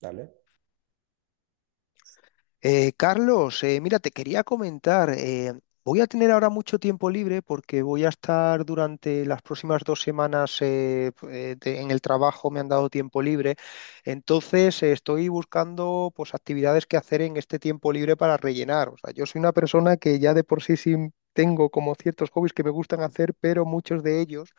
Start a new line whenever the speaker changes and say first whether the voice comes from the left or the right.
right: Dale.
left: Carlos, mira, te quería comentar, voy a tener ahora mucho tiempo libre porque voy a estar durante las próximas 2 semanas en el trabajo, me han dado tiempo libre. Entonces, estoy buscando pues actividades que hacer en este tiempo libre para rellenar. O sea, yo soy una persona que ya de por sí, sí tengo como ciertos hobbies que me gustan hacer, pero muchos de ellos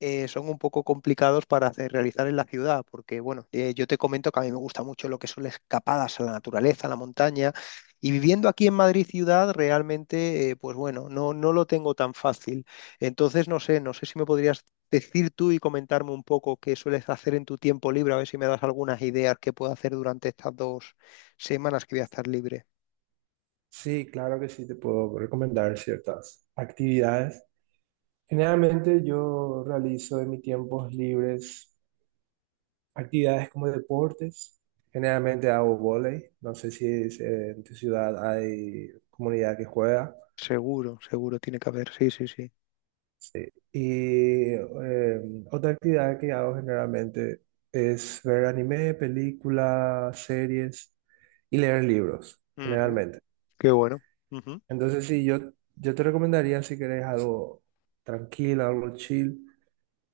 left: son un poco complicados para hacer, realizar en la ciudad, porque bueno, yo te comento que a mí me gusta mucho lo que son las escapadas a la naturaleza, a la montaña, y viviendo aquí en Madrid ciudad, realmente, pues bueno, no, no lo tengo tan fácil. Entonces, no sé si me podrías decir tú y comentarme un poco qué sueles hacer en tu tiempo libre, a ver si me das algunas ideas que puedo hacer durante estas 2 semanas que voy a estar libre.
right: Sí, claro que sí, te puedo recomendar ciertas actividades. Generalmente yo realizo en mis tiempos libres actividades como deportes. Generalmente hago vóley. No sé si es- En tu ciudad hay comunidad que juega.
left: Seguro, seguro, tiene que haber, sí, sí, sí.
right: Y eh, Otra actividad que hago generalmente es ver anime, películas, series y leer libros,
left: Ujú.
right: generalmente.
left: Qué bueno.
right: Entonces, sí, yo te recomendaría, si querés algo tranquilo, algo chill,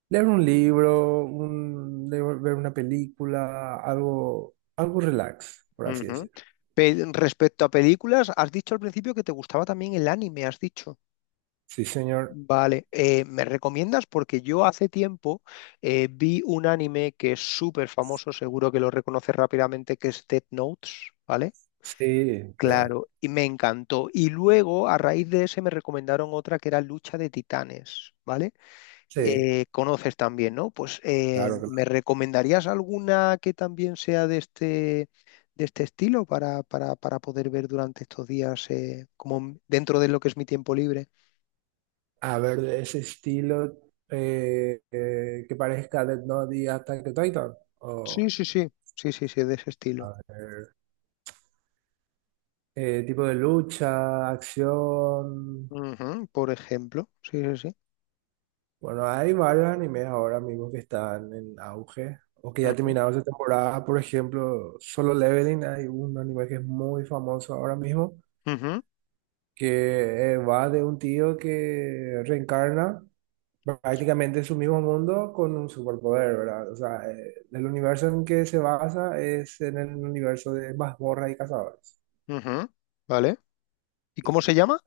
right: leer un libro, ver una película, algo, algo relax, por así
left: Ujú.
right: decirlo.
left: Respecto a películas, has dicho al principio que te gustaba también el anime, has dicho.
right: Sí, señor.
left: Vale, ¿me recomiendas? Porque yo hace tiempo vi un anime que es súper famoso, seguro que lo reconoces rápidamente, que es Death Notes, ¿vale?
right: Sí, re-
left: Claro, y me encantó. Y luego, a raíz de ese, me recomendaron otra que era Lucha de Titanes, ¿vale?
right: sí,
left: Conoces también, ¿no? Pues
right: claro.
left: ¿me
right: Claro.
left: recomendarías alguna que también sea de este estilo para, para poder ver durante estos días, como dentro de lo que es mi tiempo libre?
right: A ver, de ese estilo, que parezca Death Note y Attack on Titan.
left: Sí,
right: O,
left: sí, sí, sí, sí, sí, de ese estilo.
right: a ver, tipo de lucha, acción.
left: Ujú, por ejemplo, sí, sí, sí.
right: Bueno, hay varios animes ahora mismo que están en auge o que ya
left: Ujú,
right: terminaron esa temporada. Por ejemplo, Solo Leveling, hay un anime que es muy famoso ahora mismo,
left: ujú,
right: que va de un tío que reencarna prácticamente en su mismo mundo con un superpoder, ¿verdad? O sea, el universo en que se basa es en el universo de mazmorras y cazadores.
left: ujú. ¿Vale? ¿Y
right: Sí.
left: cómo se llama?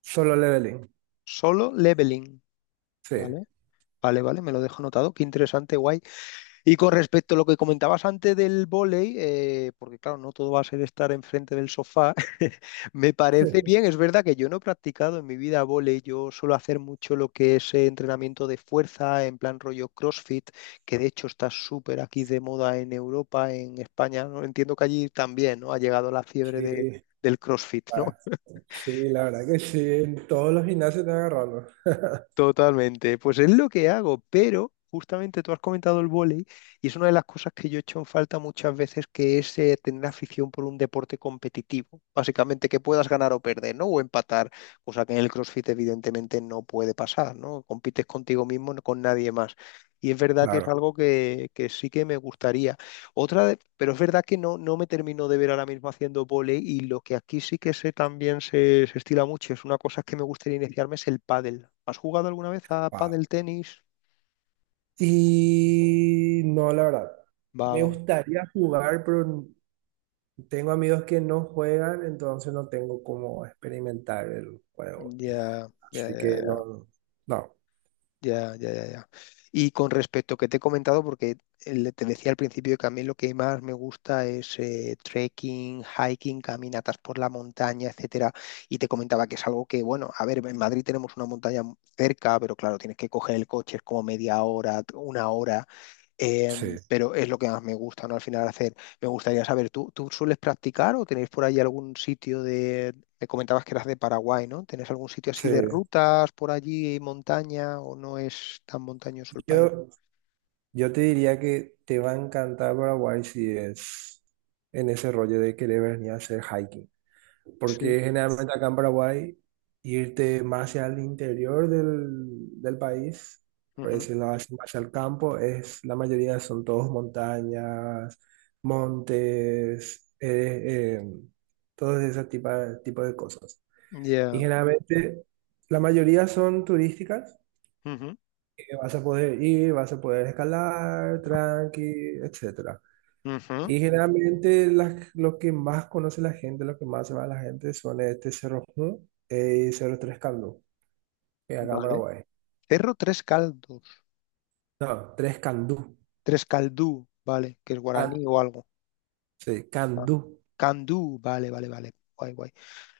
right: Solo Leveling,
left: Solo Leveling.
right: sí.
left: ¿Vale? Vale, vale, me lo dejo anotado. Qué interesante, guay. Y con respecto a lo que comentabas antes del vóley, porque claro, no todo va a ser estar enfrente del sofá, me parece bien, es verdad que yo no he practicado en mi vida vóley, yo suelo hacer mucho lo que es entrenamiento de fuerza en plan rollo CrossFit, que de hecho está súper aquí de moda en Europa, en España, ¿no? Entiendo que allí también, ¿no? Ha llegado la fiebre
right: Sí,
left: del CrossFit, ¿no?
right: ah, sí, la verdad que sí, en todos los gimnasios están agarrando.
left: Totalmente, pues es lo que hago, pero justamente tú has comentado el vóley y es una de las cosas que yo he hecho en falta muchas veces, que es tener afición por un deporte competitivo, básicamente que puedas ganar o perder, ¿no? O empatar, cosa que en el CrossFit evidentemente no puede pasar, ¿no? Compites contigo mismo, no con nadie más. Y es verdad que es
right: Claro.
left: algo que sí que me gustaría. Pero es verdad que no me termino de ver ahora mismo haciendo vóley, y lo que aquí sí que sé también se estila mucho, es una cosa que me gustaría iniciarme, es el pádel. ¿Has jugado alguna vez a
right: Ah.
left: pádel tenis?
right: Y no, la verdad.
left: Va,
right: Me
left: va, va.
right: gustaría jugar, pero tengo amigos que no juegan, entonces no tengo cómo experimentar el juego.
left: Ya, ya,
right: Así que
left: ya,
right: no, no,
left: ya, ya, ya, ya. Ya. Y con respecto que te he comentado, porque te decía al principio que a mí lo que más me gusta es trekking, hiking, caminatas por la montaña, etcétera. Y te comentaba que es algo que, bueno, a ver, en Madrid tenemos una montaña cerca, pero claro, tienes que coger el coche, es como media hora, una hora.
right: sí,
left: Pero es lo que más me gusta, ¿no? Al final hacer. Me gustaría saber, ¿tú sueles practicar o tenéis por ahí algún sitio de...? Me comentabas que eras de Paraguay, ¿no? ¿Tenés algún sitio así
right: sí.
left: de rutas por allí, montaña, o no es tan montañoso el país?
right: Yo, yo te diría que te va a encantar Paraguay si es en ese rollo de querer venir a hacer hiking.
left: Sí.
right: Porque generalmente acá en Paraguay, irte más hacia el interior del país, por
left: Ujú.
right: decirlo así, más hacia el campo, es, la mayoría son todos montañas, montes, todos ese tipo, tipo de cosas. Y
left: Ya.
right: generalmente la mayoría son turísticas,
left: Ujú.
right: que vas a poder ir, vas a poder escalar, tranqui, etcétera,
left: Ujú.
right: y generalmente lo que más conoce la gente, lo que más se va la gente son este Cerro Ju y Cerro Tres Candú, que es acá en
left: Vale.
right: Paraguay.
left: Cerro Tres Caldos.
right: No, Tres Candú.
left: Tres Caldú, vale, que es
right: Ah,
left: guaraní o algo.
right: sí, Candú.
left: Candú, vale, vale, vale. Guay, guay.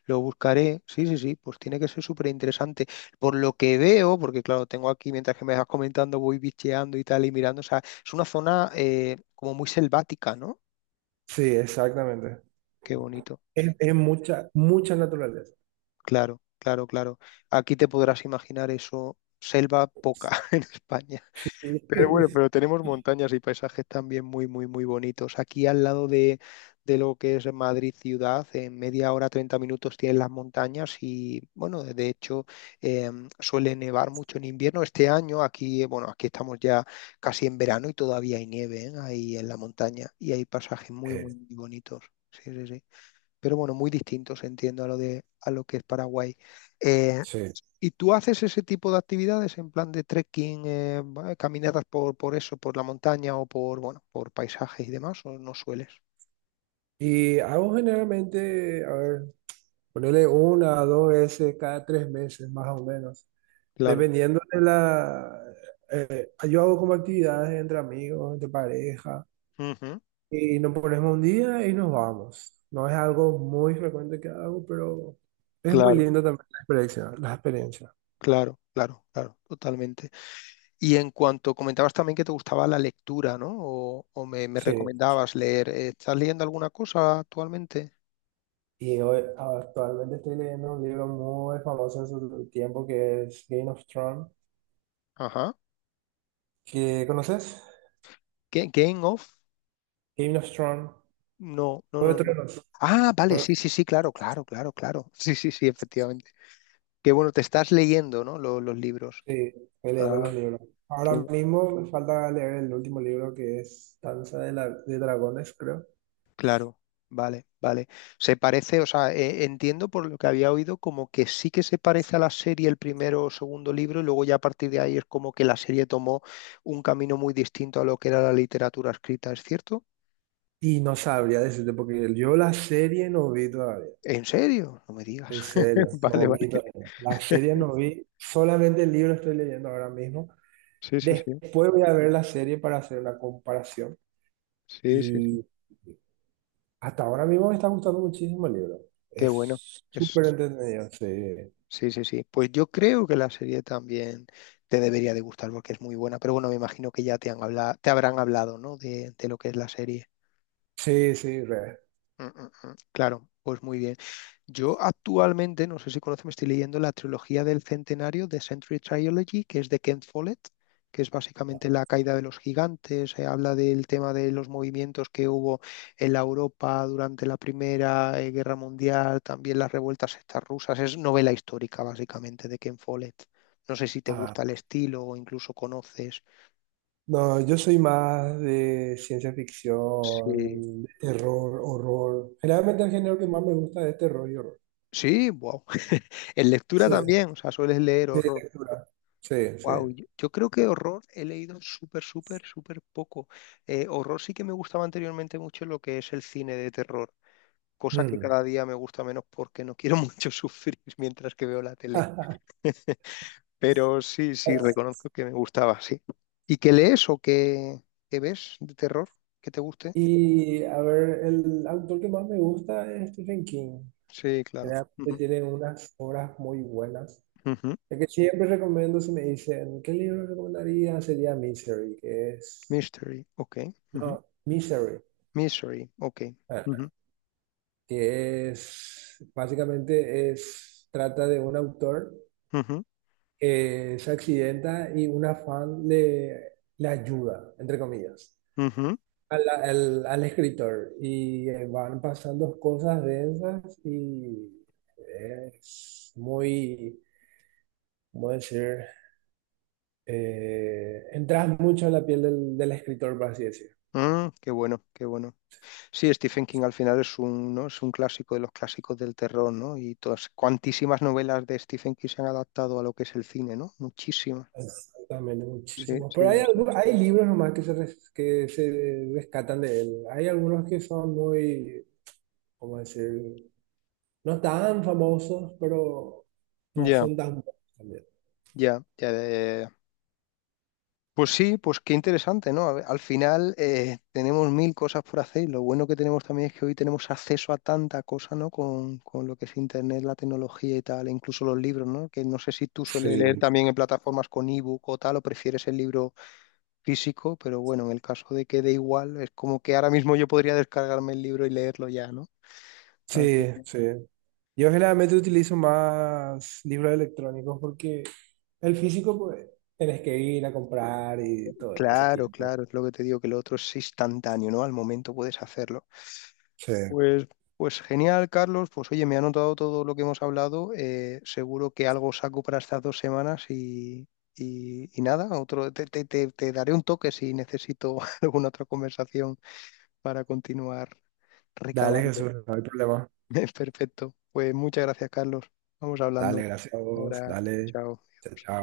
left: Lo buscaré, sí, sí, sí, pues tiene que ser súper interesante. Por lo que veo, porque claro, tengo aquí, mientras que me vas comentando, voy bicheando y tal y mirando, o sea, es una zona, como muy selvática, ¿no?
right: Sí, exactamente.
left: Qué bonito, sí,
right: Es mucha, mucha naturaleza.
left: claro, claro, claro. Aquí te podrás imaginar eso, selva poca en España.
right: Sí.
left: Pero bueno, pero tenemos montañas y paisajes también muy, muy, muy bonitos. Aquí al lado de lo que es Madrid ciudad, en media hora, 30 minutos tienes las montañas. Y bueno, de hecho, eh, suele nevar mucho en invierno. Este año aquí, bueno, aquí estamos ya casi en verano y todavía hay nieve, ¿eh? Ahí en la montaña y hay pasajes muy, muy,
right: Eh,
left: muy bonitos. Sí, sí, sí. Pero bueno, muy distintos, entiendo, a lo que es Paraguay. Eh,
right: sí.
left: ¿Y tú haces ese tipo de actividades en plan de trekking, va, caminatas por eso, por la montaña o por, bueno, por paisajes y demás? ¿O no sueles?
right: Y hago generalmente, a ver, ponerle una a dos veces cada tres meses, más o menos.
left: Claro.
right: Dependiendo de la... yo hago como actividades entre amigos, entre pareja.
left: Ujú.
right: Y nos ponemos un día y nos vamos. No es algo muy frecuente que hago, pero es muy
left: Claro,
right: lindo también la experiencia, las experiencias.
left: claro, claro, claro, totalmente. Y en cuanto comentabas también que te gustaba la lectura, ¿no? O me
right: Sí.
left: recomendabas leer. ¿Estás leyendo alguna cosa actualmente?
right: Y hoy actualmente estoy leyendo un libro muy famoso en su tiempo que es Game of Thrones.
left: Ajá.
right: ¿Que conoces?
left: ¿Game of?
right: Game of Thrones.
left: No, no,
right: Juego
left: no,
right: de
left: no.
right: Tronos.
left: Ah, vale,
right: Jue-
left: sí, sí, sí, claro, claro, claro, claro. Sí, sí, sí, efectivamente. Que bueno, te estás leyendo, ¿no? Los libros.
right: Sí, estoy leyendo
left: Ah.
right: los libros.
left: Qué
right: Ahora
left: bu-
right: mismo me falta leer el último libro que es Danza de, de Dragones, creo.
left: claro, vale, vale. Se parece, o sea, entiendo por lo que había oído como que sí que se parece a la serie el primero o segundo libro y luego ya a partir de ahí es como que la serie tomó un camino muy distinto a lo que era la literatura escrita, ¿es cierto?
right: Y no sabría decirte porque yo la serie no vi todavía.
left: ¿En serio? No me digas.
right: En serio,
left: Vale,
right: no
left: vale.
right: vi todavía. La serie no vi, solamente el libro estoy leyendo ahora mismo.
left: Sí, sí, sí.
right: Después voy a ver la serie para hacer una comparación.
left: Sí, sí, sí.
right: Y hasta ahora mismo me está gustando muchísimo el libro.
left: Qué bueno.
right: Es
left: Es...
right: súper entretenido, sí.
left: Sí, sí, sí. Pues yo creo que la serie también te debería de gustar porque es muy buena, pero bueno, me imagino que ya te habrán hablado, ¿no? De lo que es la serie.
right: Sí, sí, re.
left: Mm, mm, mm. Claro, pues muy bien. Yo actualmente, no sé si conoces, me estoy leyendo la trilogía del centenario, the Century Trilogy, que es de Ken Follett, que es básicamente la caída de los gigantes. Se habla del tema de los movimientos que hubo en la Europa durante la Primera Guerra Mundial, también las revueltas estas rusas. Es novela histórica, básicamente, de Ken Follett. No sé si te
right: Ah,
left: gusta el estilo o incluso conoces.
right: no, yo soy más de ciencia
left: Sí.
right: ficción, de terror, horror. Generalmente el género que más me gusta es terror y horror.
left: Sí, wow. En lectura
right: Sí,
left: también, o sea, sueles leer
right: sí,
left: horror.
right: lectura. Sí, sí.
left: Wow, yo creo que horror he leído súper, súper, súper poco. Horror sí que me gustaba anteriormente mucho lo que es el cine de terror, cosa que
right: Mm.
left: cada día me gusta menos porque no quiero mucho sufrir mientras que veo la tele. Pero sí, sí, reconozco que me gustaba, sí. ¿Y qué lees o qué ves de terror que te guste?
right: Y a ver, el autor que más me gusta es Stephen King.
left: Sí, claro.
right: Realmente
left: Ujú,
right: tiene unas obras muy buenas.
left: ujú.
right: El que siempre recomiendo, si me dicen, ¿qué libro recomendaría? Sería Misery, que es...
left: Mystery, ok. Ujú.
right: No, Misery,
left: Mystery, ok.
right: ah,
left: Ujú,
right: que es... Básicamente es, trata de un autor
left: ujú,
right: que se accidenta y una fan le ayuda, entre comillas. Al escritor y van pasando cosas densas y es muy, ¿cómo decir? Entras mucho en la piel del escritor, por así decirlo.
left: ujú. Mm, qué bueno, qué bueno. Sí, Stephen King al final es un, ¿no? es un clásico de los clásicos del terror, ¿no? Y todas, cuantísimas novelas de Stephen King se han adaptado a lo que es el cine, ¿no? Muchísimas.
right: Exactamente,
left: Sí,
right: muchísimos.
left: sí,
right: Pero hay,
left: sí. Sí.
right: hay libros nomás que que se rescatan de él. Hay algunos que son muy, ¿cómo decir? No tan famosos, pero no
left: Ya,
right: son tan buenos también.
left: ya, ya, ya, ya, ya. Pues sí, pues qué interesante, ¿no? A ver, al final tenemos mil cosas por hacer y lo bueno que tenemos también es que hoy tenemos acceso a tanta cosa, ¿no? Con lo que es Internet, la tecnología y tal, e incluso los libros, ¿no? Que no sé si tú sueles leer
right: Sí,
left: también en plataformas con ebook o tal, o prefieres el libro físico, pero bueno, en el caso de que dé igual, es como que ahora mismo yo podría descargarme el libro y leerlo ya, ¿no?
right: sí,
left: Así que,
right: sí. Yo generalmente utilizo más libros electrónicos porque el físico, pues, tenés que ir a comprar y todo ese
left: claro,
right: tiempo.
left: claro, es lo que te digo, que lo otro es instantáneo, ¿no? Al momento puedes hacerlo.
right: Sí.
left: Pues, pues genial, Carlos. Pues oye, me ha anotado todo lo que hemos hablado. Seguro que algo saco para estas 2 semanas y nada, otro, te daré un toque si necesito alguna otra conversación para continuar
right: Dale,
left: recabando.
right: Jesús, no hay problema.
left: Perfecto. Pues muchas gracias, Carlos. Vamos
right: Dale,
left: hablando.
right: gracias a vos.
left: Ahora,
right: Dale.
left: chao.
right: Chao, chao.